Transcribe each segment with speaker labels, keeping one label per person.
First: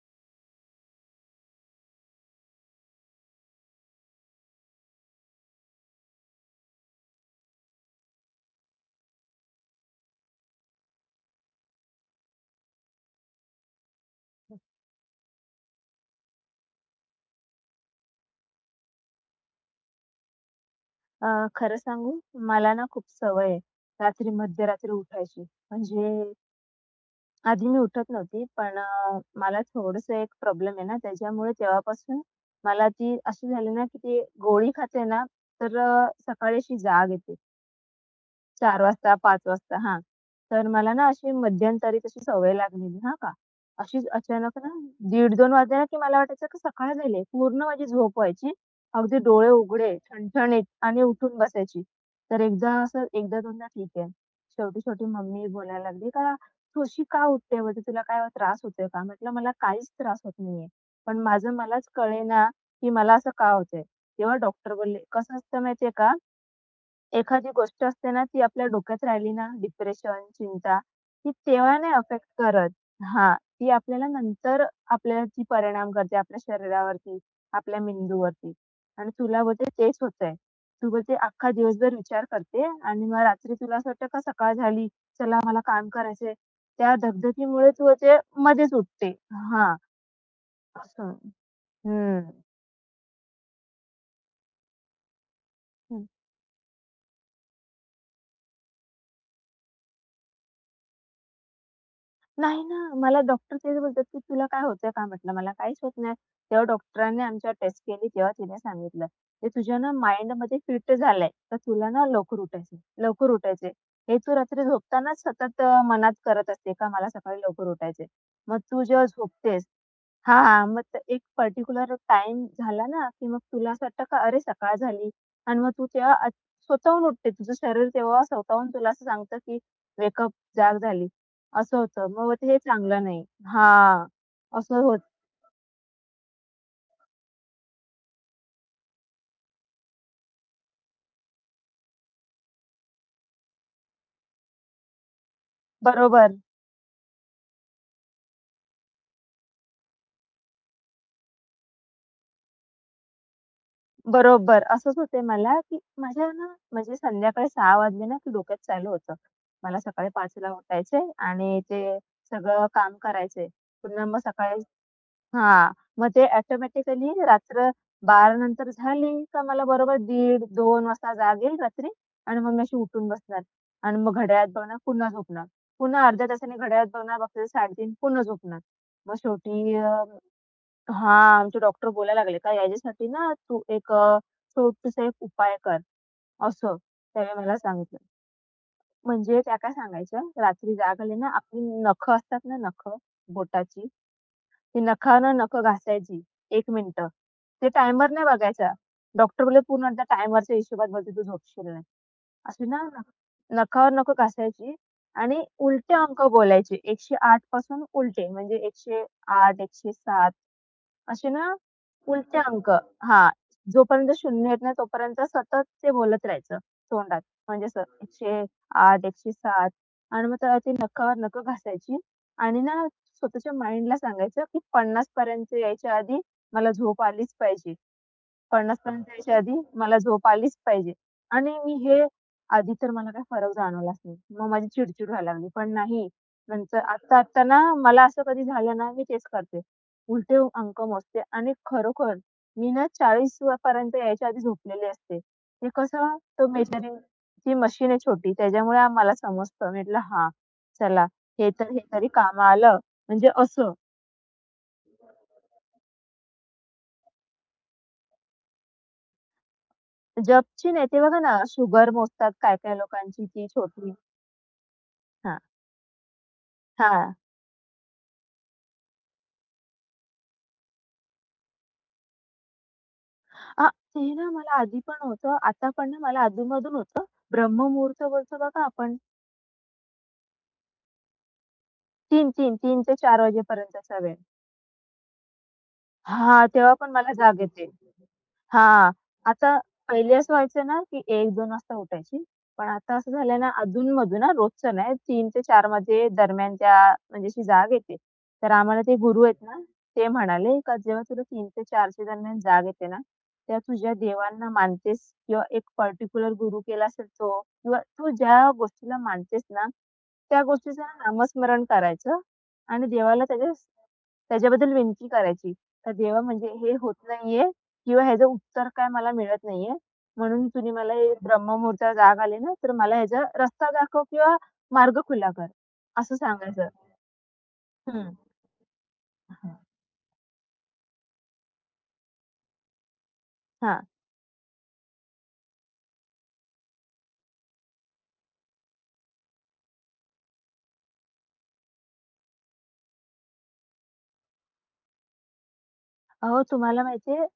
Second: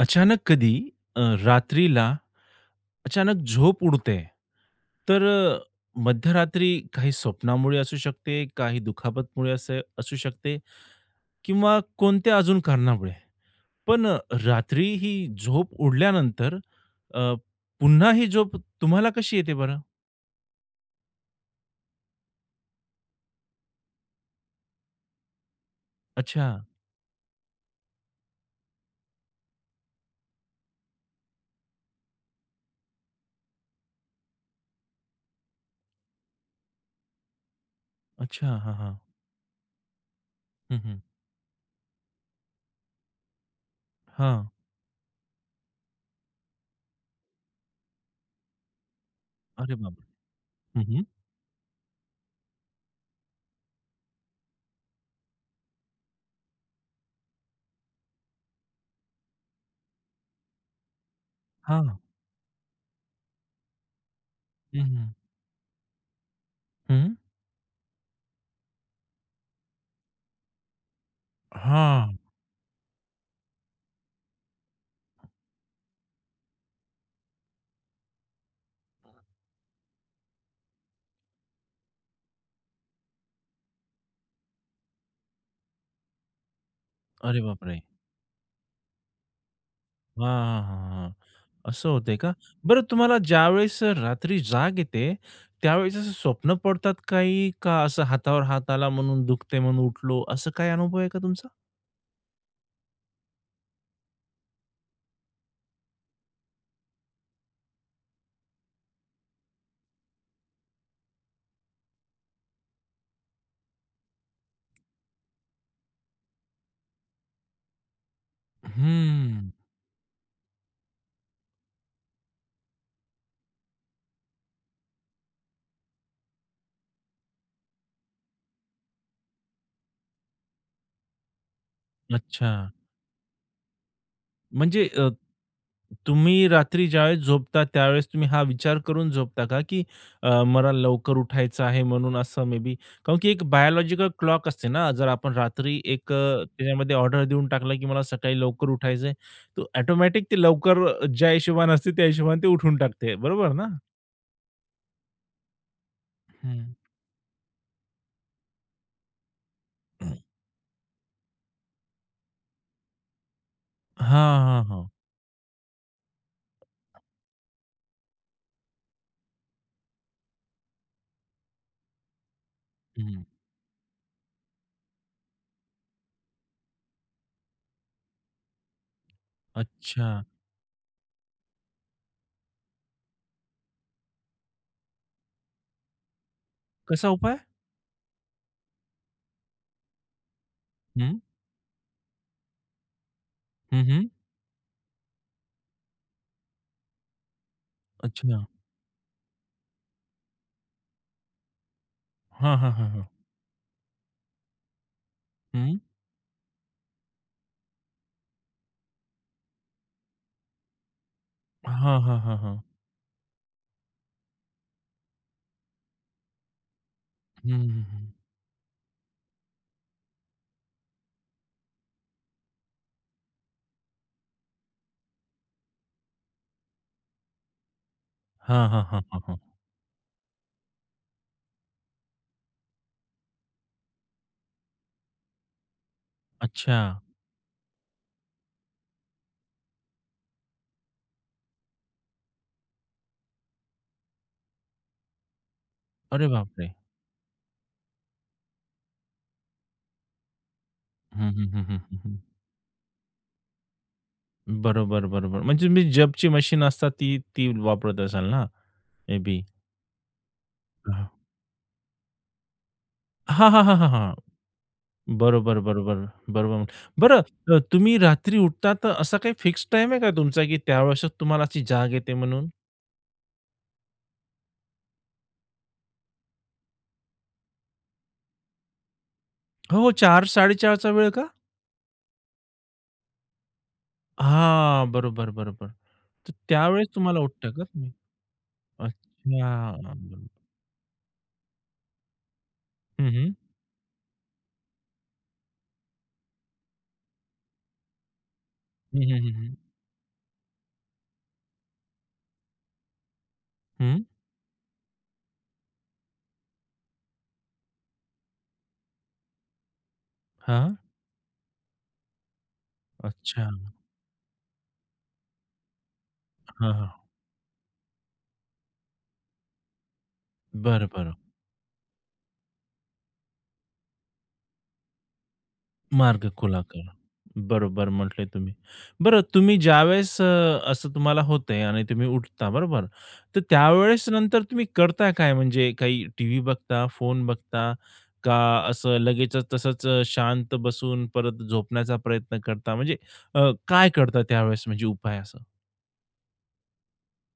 Speaker 1: अचानक कधी रात्रीला अचानक झोप उडते. तर मध्यरात्री काही स्वप्नामुळे असू शकते, काही दुखापतमुळे असे असू शकते किंवा कोणत्या अजून कारणामुळे. पण रात्री ही झोप उडल्यानंतर अ, पुन्हा ही झोप तुम्हाला कशी येते बरं?
Speaker 2: अ, खरं सांगू, मला ना खूप सवय आहे रात्री मध्यरात्री उठायची. म्हणजे
Speaker 1: अच्छा,
Speaker 2: आधी मी उठत नव्हती, पण मला थोडंसं एक प्रॉब्लेम आहे ना, त्याच्यामुळे तेव्हापासून मला ती अशी झाली ना, की ती गोळी खाते ना, तर सकाळी अशी जाग येते.
Speaker 1: अच्छा. हां,
Speaker 2: 4
Speaker 1: हां.
Speaker 2: वाजता, 5 वाजता हां. तर
Speaker 1: हं,
Speaker 2: मला
Speaker 1: हं.
Speaker 2: ना अशी मध्यंतरी तशी सवय लागलेली हां का. अशीच
Speaker 1: हां.
Speaker 2: अचानक ना 1-2 वाजले ना, की मला वाटायचं की सकाळ झाली आहे. पूर्ण माझी झोप व्हायची. अगदी डोळे
Speaker 1: अरे
Speaker 2: उघडे,
Speaker 1: बापरे!
Speaker 2: ठणठणीत
Speaker 1: हं,
Speaker 2: आणि
Speaker 1: हं.
Speaker 2: उठून बसायची. तर एकदा असं एकदा-दोनदा ठीक आहे. शेवटी-शेवटी मम्मी बोलायला लागली का, "तू का उठते बोलते, तुला काय त्रास होतोय का?" म्हटलं, "मला काहीच त्रास होत नाहीये. पण माझं मलाच
Speaker 1: हां.
Speaker 2: कळेना, की मला असं का होतंय." तेव्हा डॉक्टर
Speaker 1: हं,
Speaker 2: बोलले,
Speaker 1: हं.
Speaker 2: "कसं असतं माहिती का,
Speaker 1: हं.
Speaker 2: एखादी गोष्ट असते ना, ती आपल्या डोक्यात राहिली ना, डिप्रेशन, चिंता, ती तेव्हा नाही
Speaker 1: हां.
Speaker 2: अफेक्ट करत. हां, ती आपल्याला नंतर आपल्याला ती परिणाम करते आपल्या शरीरावरती, आपल्या मेंदूवरती. आणि तुला बोलते तेच होतंय. तू बोलते अख्खा दिवसभर विचार करते आणि मग रात्री तुला असं वाटतं का सकाळ झाली, चला मला काम करायचंय. त्या
Speaker 1: अरे
Speaker 2: धगधगीमुळे
Speaker 1: बापरे!
Speaker 2: तू बोलते मध्येच उठते. हां,
Speaker 1: हां, हां, हां,
Speaker 2: असं.
Speaker 1: हां. असं होतंय
Speaker 2: हं.
Speaker 1: का? बरं तुम्हाला ज्यावेळेस रात्री जाग येते, त्यावेळेस असं स्वप्न पडतात काही का असं हातावर हात आला म्हणून दुखते म्हणून उठलो, असं काही अनुभव आहे का तुमचा?
Speaker 2: नाही ना. मला डॉक्टर तेच बोलतात, की "तुला काय होतंय का?" म्हटलं, "मला काहीच होत नाही." तेव्हा डॉक्टरांनी आमच्यावर टेस्ट केली, तेव्हा तिने सांगितलं, "ते तुझ्या ना माइंडमध्ये फिट झालंय, तर तुला ना लवकर उठायचंय, लवकर उठायचंय. हे तू रात्री झोपतानाच सतत मनात करत असते का मला सकाळी लवकर उठायचंय. मग तू जेव्हा
Speaker 1: हम्म.
Speaker 2: झोपतेस, हां, मग ते एक पर्टिक्युलर टाईम झाला ना, की मग तुला असं वाटतं का अरे सकाळ झाली आणि मग तू तेव्हा स्वतःहून उठते. तुझं शरीर तेव्हा स्वतःहून तुला असं सांगतं, की वेक अप, जाग झाली. असं होतं. मग
Speaker 1: अच्छा.
Speaker 2: ते हे चांगलं नाही. हां, असं
Speaker 1: म्हणजे
Speaker 2: होत
Speaker 1: तुम्ही रात्री ज्यावेळेस झोपता त्यावेळेस तुम्ही हा विचार करून झोपता का, की मला लवकर उठायचं आहे म्हणून असं मे बी? कारण की एक बायोलॉजिकल क्लॉक असते ना, जर आपण रात्री एक
Speaker 2: बरोबर,
Speaker 1: त्याच्यामध्ये ऑर्डर देऊन टाकला, की मला सकाळी लवकर उठायचं आहे, तर ऑटोमॅटिक ते लवकर ज्या हिशोबाने असते त्या हिशोबाने ते उठून टाकते. बरोबर ना?
Speaker 2: बरोबर. असंच होते मला, की माझ्या ना
Speaker 1: हं.
Speaker 2: म्हणजे संध्याकाळी 6 वाजले ना, की डोक्यात चालू होतं. मला सकाळी 5 उठायचंय आणि ते सगळं काम करायचंय. पुन्हा मग
Speaker 1: हां,
Speaker 2: सकाळी
Speaker 1: हां, हां.
Speaker 2: हां, मग ते ऑटोमॅटिकली रात्र 12 नंतर झाली का मला बरोबर 1:30-2 वाजता जाग येईल रात्री आणि मग मी अशी उठून
Speaker 1: हं.
Speaker 2: बसणार आणि मग घड्याळात बघणार पुन्हा झोपणार. पुन्हा अर्ध्या तासाने घड्याळात बघणार बघते 3:30 पुन्हा झोपणार. मग शेवटी
Speaker 1: अच्छा.
Speaker 2: हां, आमचे डॉक्टर बोलायला लागले का याच्यासाठी ना तू एक छोटूसा एक उपाय कर असं
Speaker 1: कसा
Speaker 2: त्याने
Speaker 1: उपाय?
Speaker 2: मला सांगितलं. म्हणजे त्या काय सांगायच्या रात्री जाग आली
Speaker 1: हं.
Speaker 2: ना आपली नखं असतात ना नखं
Speaker 1: हं,
Speaker 2: बोटाची
Speaker 1: हं.
Speaker 2: ती नखानं नखं घासायची 1 मिनिटं. ते टायमर नाही
Speaker 1: अच्छा.
Speaker 2: बघायचा. डॉक्टर बोलले, "पूर्ण त्या टायमरच्या हिशोबात बोलते तू झोपशील नाही."
Speaker 1: हां,
Speaker 2: अशी
Speaker 1: हां,
Speaker 2: ना
Speaker 1: हां, हां.
Speaker 2: नखावर नखं घासायची आणि
Speaker 1: हं.
Speaker 2: उलटे अंक बोलायचे. 108 पासून उलटे म्हणजे 108, 107 असे ना
Speaker 1: हां, हां, हां,
Speaker 2: उलटे
Speaker 1: हां.
Speaker 2: अंक हां, जोपर्यंत 0 येत नाही तोपर्यंत सतत ते बोलत राहायचं तोंडात.
Speaker 1: हं,
Speaker 2: म्हणजे
Speaker 1: हं,
Speaker 2: असं
Speaker 1: हं.
Speaker 2: 108, 107 आणि मग त्याला ती नखावर नखं घासायची आणि ना स्वतःच्या माइंडला सांगायचं की 50 पर्यंत यायच्या आधी मला झोप आलीच पाहिजे.
Speaker 1: हां,
Speaker 2: 50
Speaker 1: हां, हां, हां,
Speaker 2: जायच्या
Speaker 1: हां.
Speaker 2: आधी मला झोप आलीच पाहिजे आणि मी हे आधी तर मला काही फरक जाणवलाच नाही. मग माझी चिड-चिड व्हायला लागली. पण नाही,
Speaker 1: अच्छा.
Speaker 2: नंतर आत्ता-आत्ता ना मला असं कधी झालं ना, मी तेच करते. उलटे अंक मोजते आणि खरोखर मी ना 40 व पर्यंत यायच्या आधी झोपलेली असते. ते कसं
Speaker 1: अरे
Speaker 2: तो
Speaker 1: बापरे!
Speaker 2: मेजरिंगची मशीन आहे छोटी त्याच्यामुळे मला समजतं. मी म्हटलं, "हां, चला
Speaker 1: हं, हं,
Speaker 2: हे
Speaker 1: हं,
Speaker 2: तर हे
Speaker 1: हं, हं,
Speaker 2: तरी
Speaker 1: हं.
Speaker 2: कामं आलं." म्हणजे असं
Speaker 1: बरोबर, बरोबर. म्हणजे तुम्ही जबची मशीन असतात ती ती वापरत असाल ना? May be.
Speaker 2: जपची नाही ते
Speaker 1: हां.
Speaker 2: बघा ना, शुगर मोजतात काय-काय लोकांची ती
Speaker 1: हां, हां, हां, हां,
Speaker 2: छोटी.
Speaker 1: हां. बरोबर, बरोबर, बरोबर.
Speaker 2: हां.
Speaker 1: बरं तुम्ही रात्री उठता तर असा काही फिक्स टाईम आहे का तुमचा, की त्यावेळेसच तुम्हाला अशी जाग येते म्हणून?
Speaker 2: ते ना मला आधी पण होतं, आता पण ना मला अधूनमधून होतं. ब्रह्ममुहूर्त बोलतो बघा आपण
Speaker 1: हो, 4-4:30 चा वेळ का?
Speaker 2: 3-3, 3 ते 4 वाजेपर्यंतचा वेळ.
Speaker 1: हां. बरोबर, बरोबर. तर
Speaker 2: हां, तेव्हा
Speaker 1: त्यावेळेस
Speaker 2: पण मला
Speaker 1: तुम्हाला
Speaker 2: जाग
Speaker 1: उठता का
Speaker 2: येते.
Speaker 1: तुम्ही?
Speaker 2: हां, आता
Speaker 1: अच्छा.
Speaker 2: पहिले असं व्हायचं ना, की 1-2 वाजता उठायची. पण आता
Speaker 1: हं,
Speaker 2: असं
Speaker 1: हं.
Speaker 2: झालंय ना, अधून-मधून हां, रोजचं नाही 3 ते चार मध्ये दरम्यानच्या म्हणजे अशी जाग येते. तर आम्हाला ते
Speaker 1: हं, हं,
Speaker 2: गुरु
Speaker 1: हं,
Speaker 2: आहेत
Speaker 1: हं.
Speaker 2: ना, ते म्हणाले, "का जेव्हा तुला 3 ते 4 च्या दरम्यान जाग येते ना, तेव्हा तुझ्या
Speaker 1: हं.
Speaker 2: देवांना मानतेस किंवा एक पर्टिक्युलर गुरु केला असेल तो किंवा तू ज्या गोष्टीला मानतेस ना, त्या
Speaker 1: हां.
Speaker 2: गोष्टीचं ना नामस्मरण करायचं आणि देवाला
Speaker 1: अच्छा.
Speaker 2: त्याच्या त्याच्याबद्दल विनंती करायची." तर जेव्हा म्हणजे
Speaker 1: हां,
Speaker 2: हे
Speaker 1: हां.
Speaker 2: होत नाहीये किंवा ह्याचं उत्तर काय मला मिळत नाहीये, म्हणून तुम्ही
Speaker 1: बरं,
Speaker 2: मला हे
Speaker 1: बरं.
Speaker 2: ब्रह्ममुहूर्ताला जाग आली ना, तर मला ह्याचा रस्ता दाखव किंवा मार्ग खुला कर, असं
Speaker 1: मार्ग खुला
Speaker 2: सांगायचं.
Speaker 1: करा. बरोबर
Speaker 2: हं.
Speaker 1: म्हटले तुम्ही. बरं
Speaker 2: हां.
Speaker 1: तुम्ही ज्यावेळेस असं तुम्हाला होतंय आणि तुम्ही उठता बरोबर? तर त्यावेळेस नंतर तुम्ही करता काय? म्हणजे काही टीव्ही बघता, फोन बघता का असं लगेचच तसंच शांत बसून परत झोपण्याचा प्रयत्न करता? म्हणजे काय करता त्यावेळेस म्हणजे उपाय असं?
Speaker 2: अहो, तुम्हाला माहिती आहे,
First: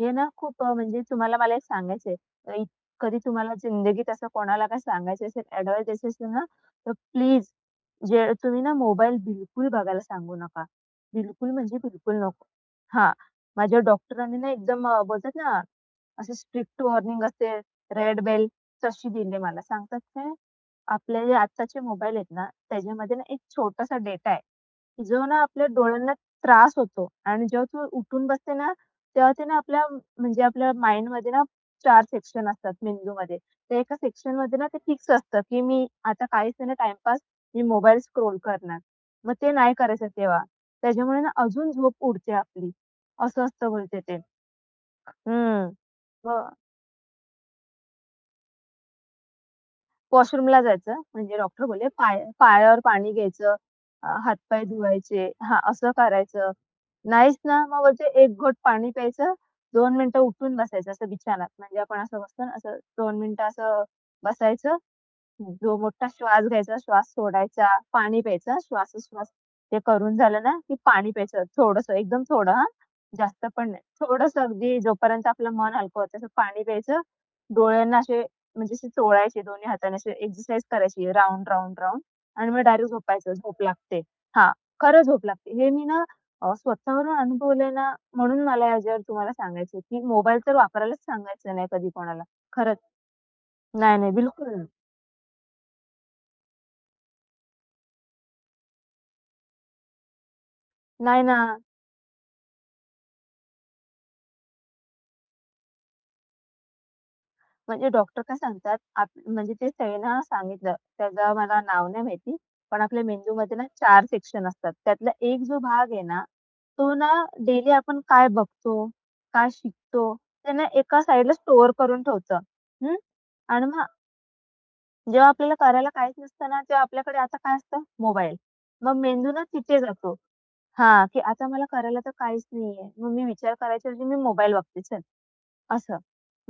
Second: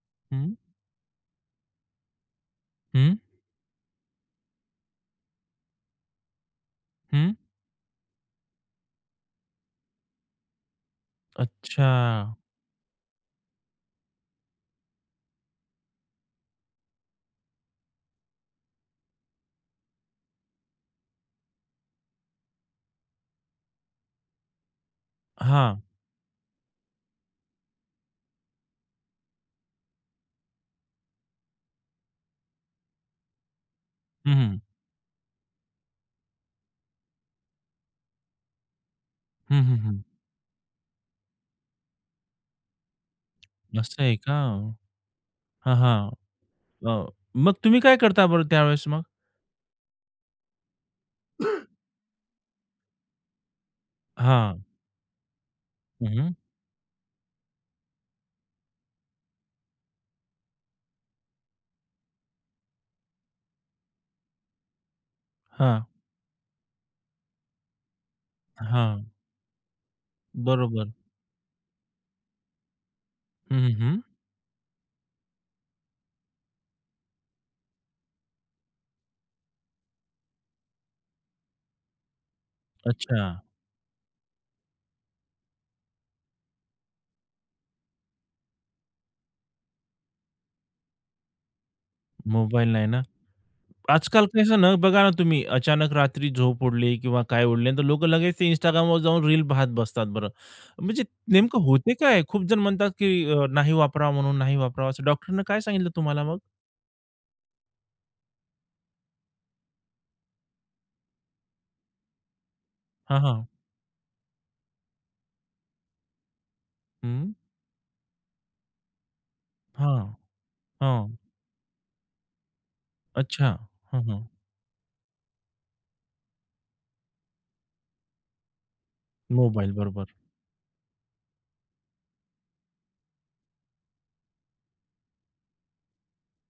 Speaker 2: हे ना
Speaker 1: हं,
Speaker 2: खूप म्हणजे तुम्हाला मला एक सांगायचं आहे. अ, इत-
Speaker 1: हं,
Speaker 2: कधी तुम्हाला जिंदगीत असं कोणाला काही सांगायचं असेल, एडवाइस द्यायची असेल ना, तर
Speaker 1: हं.
Speaker 2: प्लीज जे तुम्ही ना मोबाईल बिलकुल बघायला सांगू नका. बिलकुल म्हणजे
Speaker 1: अच्छा.
Speaker 2: बिलकुल नको. हां, माझ्या डॉक्टरांनी ना एकदम बोलतात ना, असं स्ट्रिक्ट वॉर्निंग असते, रेड बेल तशी दिली मला. सांगतात काय, आपले जे आत्ताचे मोबाईल आहेत ना, त्याच्यामध्ये ना एक छोटासा डेटा आहे. जो ना आपल्या
Speaker 1: हां.
Speaker 2: डोळ्यांना त्रास होतो आणि जेव्हा तू उठून बसते ना, तेव्हा ते ना आपल्या म्हणजे आपल्या माइंडमध्ये ना 4 सेक्शन असतात मेंदूमध्ये. त्या एका
Speaker 1: हं, हं.
Speaker 2: सेक्शनमध्ये ना ते फिक्स असतं, की मी आता काहीच नाही टाईमपास, मी मोबाईल स्क्रोल करणार. मग ते
Speaker 1: हं,
Speaker 2: नाही
Speaker 1: हं, हं.
Speaker 2: करायचं तेव्हा. त्याच्यामुळे ना अजून झोप उडते आपली. असं असतं बोलते
Speaker 1: असं आहे
Speaker 2: ते.
Speaker 1: का? हां,
Speaker 2: हं.
Speaker 1: हां.
Speaker 2: मग
Speaker 1: अ, मग तुम्ही काय करता बरं त्यावेळेस मग?
Speaker 2: वॉशरूमला जायचं म्हणजे डॉक्टर बोलले पाय पायावर पाणी घ्यायचं,
Speaker 1: हां.
Speaker 2: हातपाय धुवायचे हां, असं
Speaker 1: हं, हं.
Speaker 2: करायचं. नाहीच ना, मग वरचे 1 घोट पाणी प्यायचं, 2 मिनिटं उठून बसायचं असं बिछानात. म्हणजे आपण असं बसतो ना, असं 2 मिनिटं असं बसायचं जो
Speaker 1: हां,
Speaker 2: मोठा श्वास घ्यायचा, श्वास सोडायचा, पाणी प्यायचं,
Speaker 1: हां.
Speaker 2: श्वासोश्वास ते करून झालं ना, की
Speaker 1: बरोबर.
Speaker 2: पाणी प्यायचं थोडंसं, एकदम थोडं हां, जास्त
Speaker 1: हं,
Speaker 2: पण
Speaker 1: हं,
Speaker 2: नाही.
Speaker 1: हं.
Speaker 2: थोडंसं अगदी जोपर्यंत आपलं मन हलकं होतं तसं पाणी प्यायचं. डोळ्यांना असे म्हणजे असे चोळायचे दोन्ही हाताने असे एक्सरसाइज करायची राउंड, राउंड, राउंड आणि मग डायरेक्ट
Speaker 1: अच्छा.
Speaker 2: झोपायचं. झोप लागते. हां, खरं झोप लागते. हे मी ना स्वतःवरून अनुभवलंय ना, म्हणून मला याच्यावर तुम्हाला सांगायचं की मोबाईल तर वापरायलाच सांगायचं नाही कधी कोणाला.
Speaker 1: मोबाईल
Speaker 2: खरंच.
Speaker 1: नाही ना.
Speaker 2: नाही, नाही,
Speaker 1: आजकाल कसं
Speaker 2: बिलकुल
Speaker 1: ना, बघा ना तुम्ही अचानक रात्री झोप उडली किंवा काय उडले, तर लोकं लगेच ते Instagramवर जाऊन रील पाहत बसतात बरं. म्हणजे
Speaker 2: नाही ना.
Speaker 1: नेमकं होते काय? खूप जण म्हणतात की नाही वापरावा म्हणून, नाही वापरावा असं डॉक्टरनं काय सांगितलं तुम्हाला मग?
Speaker 2: म्हणजे डॉक्टर काय सांगतात, आप म्हणजे ते त्यांना सांगितलं, त्याचं मला नाव नाही माहिती, पण आपल्या
Speaker 1: हां, हां.
Speaker 2: मेंदूमध्ये ना 4 सेक्शन असतात. त्यातला एक जो भाग आहे ना, तो ना
Speaker 1: हं.
Speaker 2: डेली आपण काय बघतो, काय
Speaker 1: हां,
Speaker 2: शिकतो, ते ना एका
Speaker 1: हां.
Speaker 2: साइडला स्टोअर करून ठेवतं. हं.
Speaker 1: अच्छा.
Speaker 2: आणि मग
Speaker 1: हां, हां.
Speaker 2: जेव्हा आपल्याला करायला काहीच नसतं ना, तेव्हा आपल्याकडे आता काय असतं? मोबाईल. मग मेंदू ना
Speaker 1: मोबाईल
Speaker 2: तिथे
Speaker 1: बरोबर.
Speaker 2: जातो. हां, की आता मला करायला तर काहीच नाहीये. मग मी विचार करायच्या ऐवजी मी मोबाईल बघते. चल. असं.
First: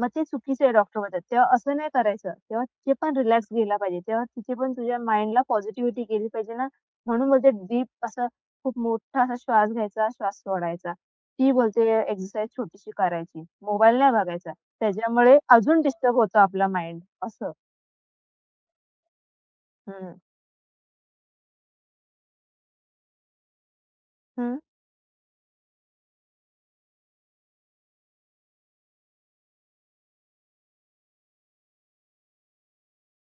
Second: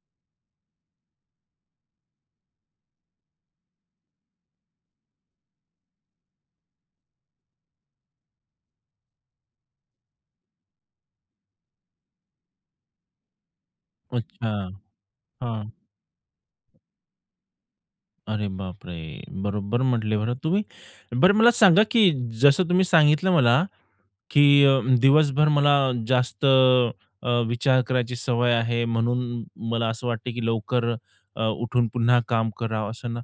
Speaker 2: मग ते चुकीचं आहे डॉक्टर म्हणतात. तेव्हा असं नाही करायचं. तेव्हा तिथे पण रिलॅक्स गेला पाहिजे. तेव्हा तिथे पण तुझ्या माइंडला पॉझिटिव्हिटी गेली पाहिजे ना, म्हणून बोलते डीप असं खूप मोठा असा श्वास घ्यायचा, श्वास सोडायचा. ती बोलते एक्सरसाइज छोटीशी करायची. मोबाईल नाही बघायचा.
Speaker 1: अच्छा.
Speaker 2: त्याच्यामुळे
Speaker 1: हां.
Speaker 2: अजून डिस्टर्ब होतो आपला माइंड असं.
Speaker 1: अरे बापरे! बरोबर
Speaker 2: हं.
Speaker 1: म्हटले बरं तुम्ही. बरं मला सांगा, की जसं तुम्ही सांगितलं मला, की
Speaker 2: हं.
Speaker 1: दिवसभर मला जास्त विचार करायची सवय आहे, म्हणून मला असं वाटतं की लवकर उठून पुन्हा काम करावं असं ना,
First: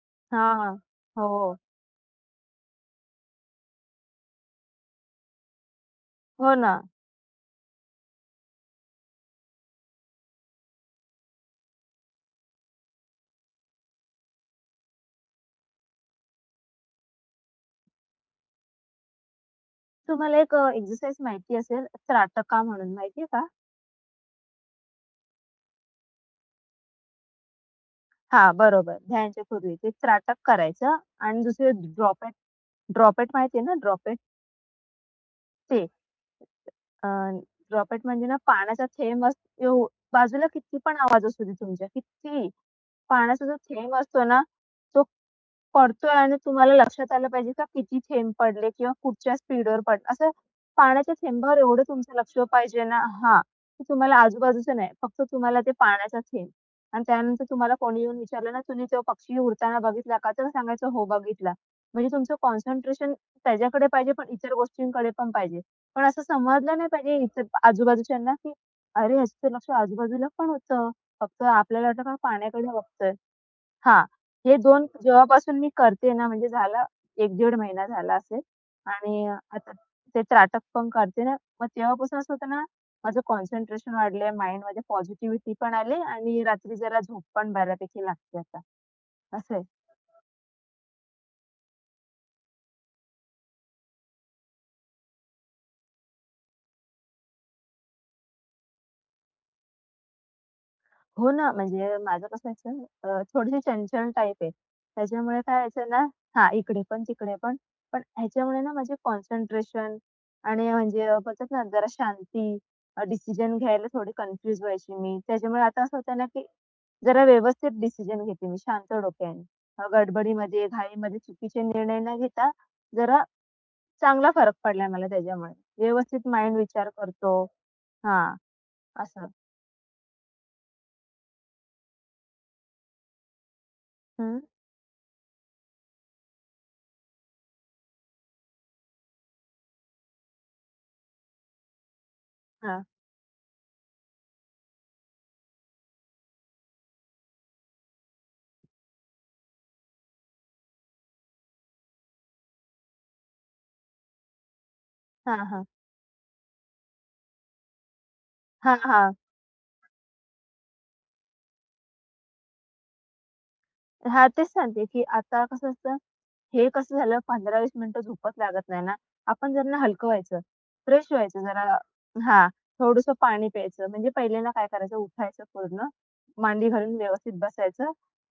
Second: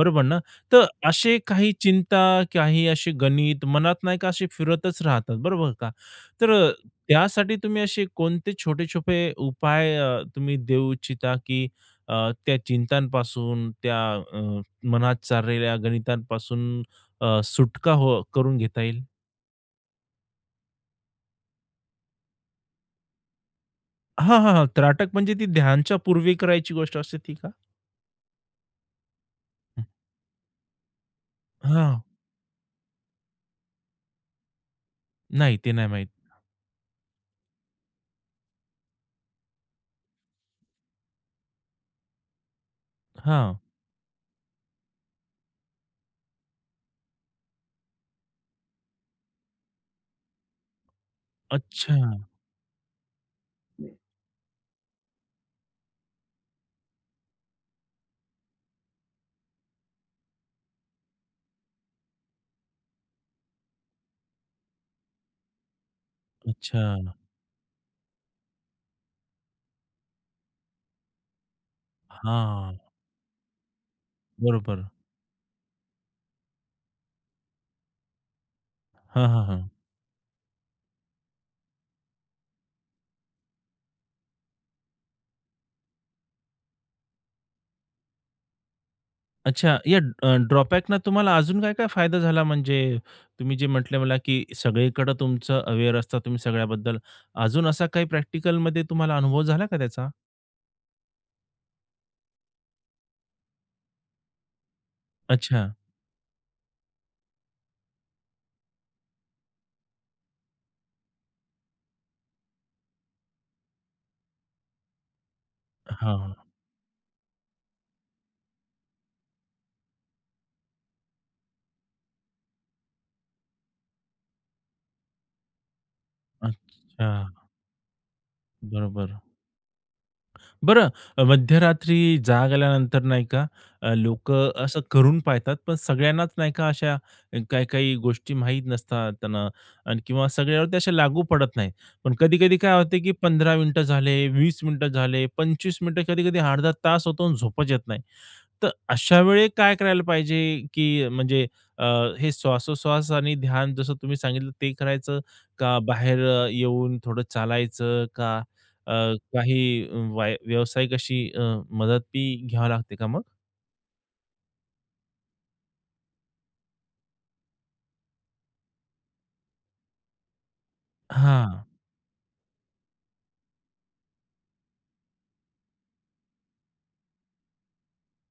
Speaker 1: बरोबर ना?
Speaker 2: हां.
Speaker 1: तर असे
Speaker 2: हो.
Speaker 1: काही चिंता, काही असे गणित मनात नाही का असे फिरतच राहतात, बरोबर का? तर
Speaker 2: हो ना.
Speaker 1: त्यासाठी तुम्ही असे कोणते छोटे-छोटे उपाय तुम्ही देऊ इच्छिता की त्या चिंतांपासून, त्या अ, मनात चाललेल्या गणितांपासून सुटका हो करून घेता येईल?
Speaker 2: तुम्हाला एक एक्सरसाइज माहिती असेल त्राटका म्हणून माहिती का?
Speaker 1: हां, हां, हां. त्राटक म्हणजे ती ध्यानच्या पूर्वी करायची गोष्ट असते ती का?
Speaker 2: हां, बरोबर. ध्यानच्या पूर्वी
Speaker 1: हं.
Speaker 2: ते त्राटक करायचं आणि दुसरे
Speaker 1: हां.
Speaker 2: ड्रॉपेट माहिती आहे ना? ड्रॉपेट
Speaker 1: नाही ते नाही
Speaker 2: ते
Speaker 1: माहीत.
Speaker 2: ड्रॉपेट म्हणजे ना पाण्याचा थेंब अस एव बाजूला किती पण आवाज असू दे तुमच्या, कितीही. पाण्याचा जो
Speaker 1: हां.
Speaker 2: थेंब असतो ना, तो पडतोय आणि तुम्हाला लक्षात आलं पाहिजे का किती थेंब पडले किंवा कुठच्या स्पीडवर पडले. असं पाण्याच्या थेंबावर एवढं तुमचं
Speaker 1: अच्छा,
Speaker 2: लक्ष पाहिजे ना हां, की तुम्हाला आजूबाजूचं नाही, फक्त तुम्हाला ते पाण्याचा थेंब आणि त्यानंतर तुम्हाला कोणी येऊन विचारलं ना, "तुम्ही तो पक्षी उडताना बघितला का?" तर सांगायचं, "हो, बघितला." म्हणजे तुमचं कॉन्सन्ट्रेशन त्याच्याकडे पाहिजे, पण इतर गोष्टींकडे पण पाहिजे. पण असं समजलं
Speaker 1: अच्छा.
Speaker 2: नाही पाहिजे इतर आजूबाजूच्यांना, की "अरे, ह्याचं तर लक्ष आजूबाजूला पण होतं. फक्त आपल्याला वाटलं का पाण्याकडे
Speaker 1: हां.
Speaker 2: बघतोय." हां. हे
Speaker 1: बरोबर.
Speaker 2: 2 जेव्हापासून मी करते ना, म्हणजे झाला एक 15 महिना झाला असेल
Speaker 1: हां,
Speaker 2: आणि
Speaker 1: हां, हां.
Speaker 2: आता ते त्राटक पण करते ना, मग तेव्हापासून असं होतं ना, माझं कॉन्सन्ट्रेशन वाढलंय, माइंडमध्ये पॉझिटिव्हिटी पण आली आणि रात्री जरा झोप पण बऱ्यापैकी लागते आता, असं आहे.
Speaker 1: अच्छा या ड्रॉबॅकनं तुम्हाला अजून काय-काय फायदा झाला म्हणजे तुम्ही जे म्हटले मला, की सगळीकडे तुमचं अवेअर असता तुम्ही सगळ्याबद्दल. अजून असा काही प्रॅक्टिकलमध्ये तुम्हाला अनुभव झाला का त्याचा?
Speaker 2: हो ना, म्हणजे माझं कसं व्हायचं थोडीशी चंचल टाइप आहे. त्याच्यामुळे काय
Speaker 1: अच्छा.
Speaker 2: व्हायचं ना हां, इकडे पण तिकडे पण. पण ह्याच्यामुळे ना माझे कॉन्सन्ट्रेशन आणि म्हणजे बोलतात ना जरा शांती डिसिजन घ्यायला थोडी कन्फ्यूज व्हायची मी. त्याच्यामुळे आता असं होतं ना,
Speaker 1: हां.
Speaker 2: की जरा व्यवस्थित डिसिजन घेते मी शांत डोक्याने. गडबडीमध्ये, घाईमध्ये चुकीचे निर्णय न घेता जरा चांगला फरक पडलाय मला त्याच्यामुळे. व्यवस्थित माइंड विचार
Speaker 1: अच्छा.
Speaker 2: करतो. हां,
Speaker 1: बरोबर.
Speaker 2: असं.
Speaker 1: बरं मध्यरात्री जाग आल्यानंतर नाही का अ,
Speaker 2: हं.
Speaker 1: असं करून पाहतात, पण सगळ्यांनाच नाही का अशा काही-काही गोष्टी माहीत नसतात त्यांना आणि किंवा सगळ्यावरती अशा लागू पडत नाही. पण कधी-कधी काय
Speaker 2: हां.
Speaker 1: होते, की 15 मिनिटं झाले, 20 मिनिटं झाले, 25 मिनिटं, कधी-कधी अर्धा तास होतो आणि झोपच येत नाही. तर अशा वेळी काय करायला पाहिजे, की म्हणजे अ, हे श्वासोश्वास आणि ध्यान जसं तुम्ही सांगितलं ते करायचं
Speaker 2: हां, हां.
Speaker 1: का बाहेर येऊन थोडं चालायचं का
Speaker 2: हां,
Speaker 1: अ,
Speaker 2: हां.
Speaker 1: काही व्यावसायिक अशी मदत बी घ्यावी लागते का मग?
Speaker 2: हां, तेच सांगते, की आता कसं असतं, हे कसं झालं 15-20 मिनिटं झोपच लागत नाही ना, आपण जरा ना हलकं व्हायचं, फ्रेश व्हायचं जरा
Speaker 1: हां.
Speaker 2: हां, थोडंसं पाणी प्यायचं. म्हणजे पहिले ना काय करायचं, उठायचं पूर्ण, मांडी घालून व्यवस्थित बसायचं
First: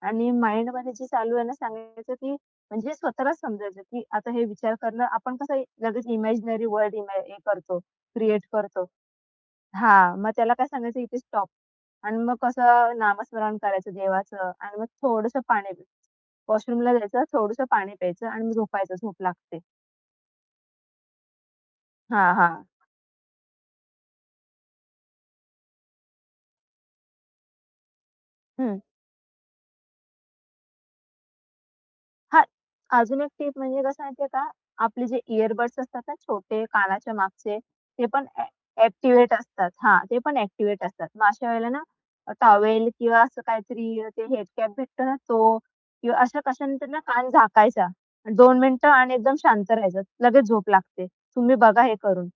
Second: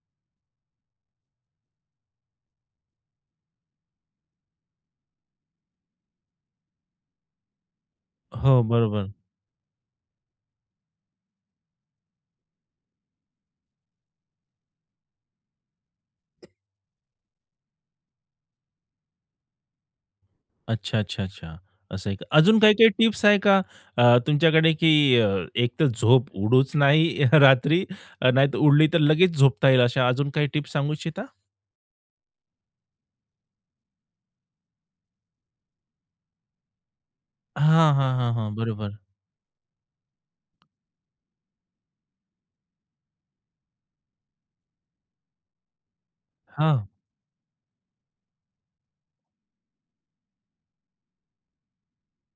Speaker 2: आणि माइंडमध्ये जे चालू आहे ना, सांगायचं, की म्हणजे स्वतःलाच समजायचं, की आता हे विचार करणं आपण कसं लगेच इमॅजिनरी वर्ल्ड हे करतो, क्रिएट
Speaker 1: हो,
Speaker 2: करतो.
Speaker 1: बरोबर.
Speaker 2: हां, मग त्याला काय सांगायचं इथे स्टॉप आणि मग कसं नामस्मरण करायचं देवाचं आणि मग थोडंसं पाणी वॉशरूमला जायचं, थोडंसं पाणी प्यायचं आणि मग झोपायचं, झोप लागते.
Speaker 1: अच्छा, अच्छा, अच्छा. असं आहे का?
Speaker 2: हां,
Speaker 1: अजून
Speaker 2: हां.
Speaker 1: काही-काही टिप्स आहे का तुमच्याकडे, की एक तर झोप उडूच नाही रात्री, नाहीतर उडली तर लगेच झोपता येईल अशा अजून काही टिप्स सांगू इच्छिता?
Speaker 2: हां, अजून एक टिप म्हणजे कसं माहिती आहे का, आपले जे इयरबड्स असतात ना छोटे कानाच्या मागचे,
Speaker 1: हां,
Speaker 2: ते
Speaker 1: हां,
Speaker 2: पण
Speaker 1: हां,
Speaker 2: ॲ
Speaker 1: हां. बरोबर.
Speaker 2: ॲक्टिव्हेट असतात हां, ते पण ॲक्टिव्हेट असतात. मग अशा वेळेला ना टॉवेल किंवा असं काहीतरी ते हेड कॅप भेटतो ना तो किंवा अशा कशाने
Speaker 1: हां.
Speaker 2: तर ना कान झाकायचा. 2 मिनिटं आणि एकदम शांत राहायचं. लगेच झोप लागते. तुम्ही बघा हे करून.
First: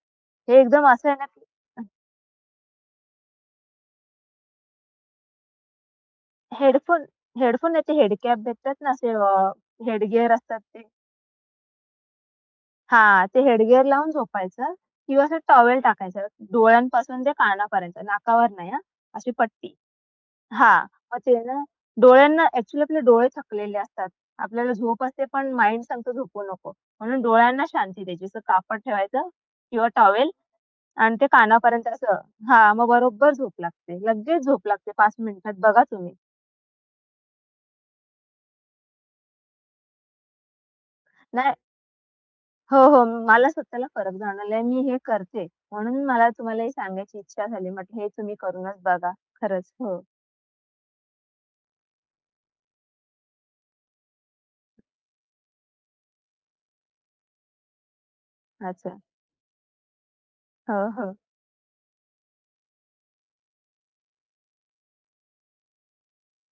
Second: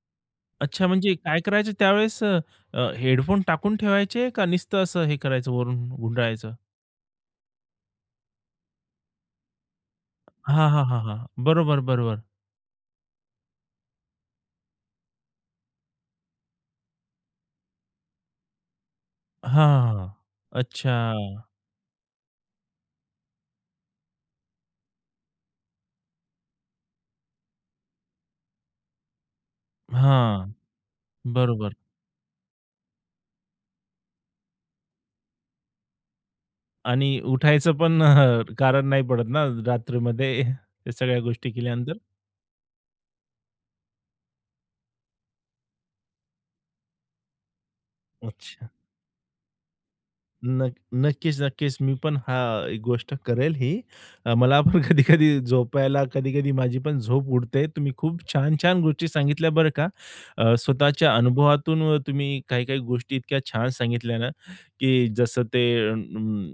Speaker 2: हे
Speaker 1: अच्छा,
Speaker 2: एकदम असं
Speaker 1: म्हणजे
Speaker 2: आहे ना
Speaker 1: काय
Speaker 2: की
Speaker 1: करायचं त्यावेळेस हेडफोन टाकून ठेवायचे का नुसतं असं हे करायचं वरून गुंडाळायचं?
Speaker 2: हेडफोन हेडफोन नाही ते हेड कॅप भेटतात ना असे हेडगिअर असतात
Speaker 1: हां,
Speaker 2: ते.
Speaker 1: हां, हां, हां. बरोबर, बरोबर.
Speaker 2: हां, ते हेडगिअर लावून झोपायचं किंवा असं टॉवेल टाकायचं डोळ्यांपासून ते कानापर्यंत, नाकावर नाही हां, अशी
Speaker 1: हां,
Speaker 2: पट्टी.
Speaker 1: हां, हां.
Speaker 2: हां, मग ते
Speaker 1: अच्छा.
Speaker 2: ना डोळ्यांना ॲक्चुअली आपले डोळे थकलेले असतात. आपल्याला झोप असते पण माइंड सांगतो झोपू नको. म्हणून डोळ्यांना शांती द्यायची. असं कापड ठेवायचं किंवा टॉवेल
Speaker 1: हां,
Speaker 2: आणि ते
Speaker 1: बरोबर
Speaker 2: कानापर्यंत असं हां, मग बरोबर झोप लागते. लगेच झोप लागते 5 मिनिटात बघा तुम्ही.
Speaker 1: आणि उठायचं पण कारण नाही पडत ना रात्रीमध्ये त्या सगळ्या गोष्टी
Speaker 2: नाही
Speaker 1: केल्यानंतर?
Speaker 2: हो, हो. मला स्वतःला फरक जाणवलाय. मी हे करते. म्हणून मला तुम्हाला हे सांगायची इच्छा झाली. म्हटलं हे तुम्ही
Speaker 1: अच्छा.
Speaker 2: करूनच बघा. खरंच. हो.
Speaker 1: नक्कीच, नक्कीच. मी पण हां, एक गोष्ट करेल ही. मला पण कधी-कधी झोपायला कधी-कधी माझी पण झोप उडते. तुम्ही खूप छान-छान
Speaker 2: अच्छा.
Speaker 1: गोष्टी सांगितल्या बरं का.
Speaker 2: हो, हो.
Speaker 1: स्वतःच्या अनुभवातून व तुम्ही काही-काही गोष्टी इतक्या छान सांगितल्या ना, की जसं ते अं,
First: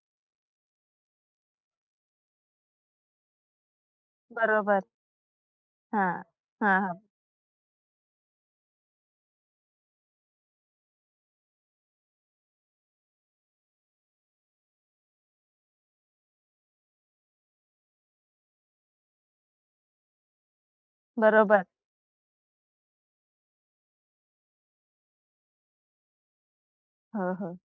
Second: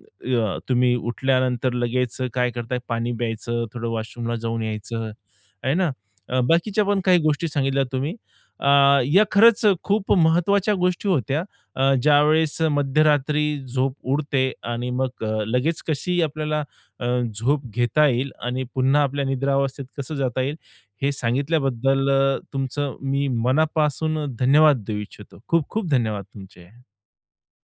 Speaker 1: तुम्ही उठल्यानंतर लगेच काय करताय, पाणी प्यायचं, थोडं वॉशरूमला जाऊन
Speaker 2: बरोबर.
Speaker 1: यायचं, आहे ना?
Speaker 2: हां. हां,
Speaker 1: बाकीच्या पण
Speaker 2: हां.
Speaker 1: काही गोष्टी सांगितल्या तुम्ही. अ, या खरंच खूप महत्त्वाच्या गोष्टी होत्या. ज्यावेळेस मध्यरात्री झोप उडते आणि मग लगेच कशी आपल्याला अ, झोप घेता येईल आणि पुन्हा आपल्या निद्रावस्थेत कसं जाता येईल, हे
Speaker 2: बरोबर.
Speaker 1: सांगितल्याबद्दल तुमचं मी मनापासून धन्यवाद देऊ इच्छितो. खूप खूप धन्यवाद तुमचे.
Speaker 2: हो, हो.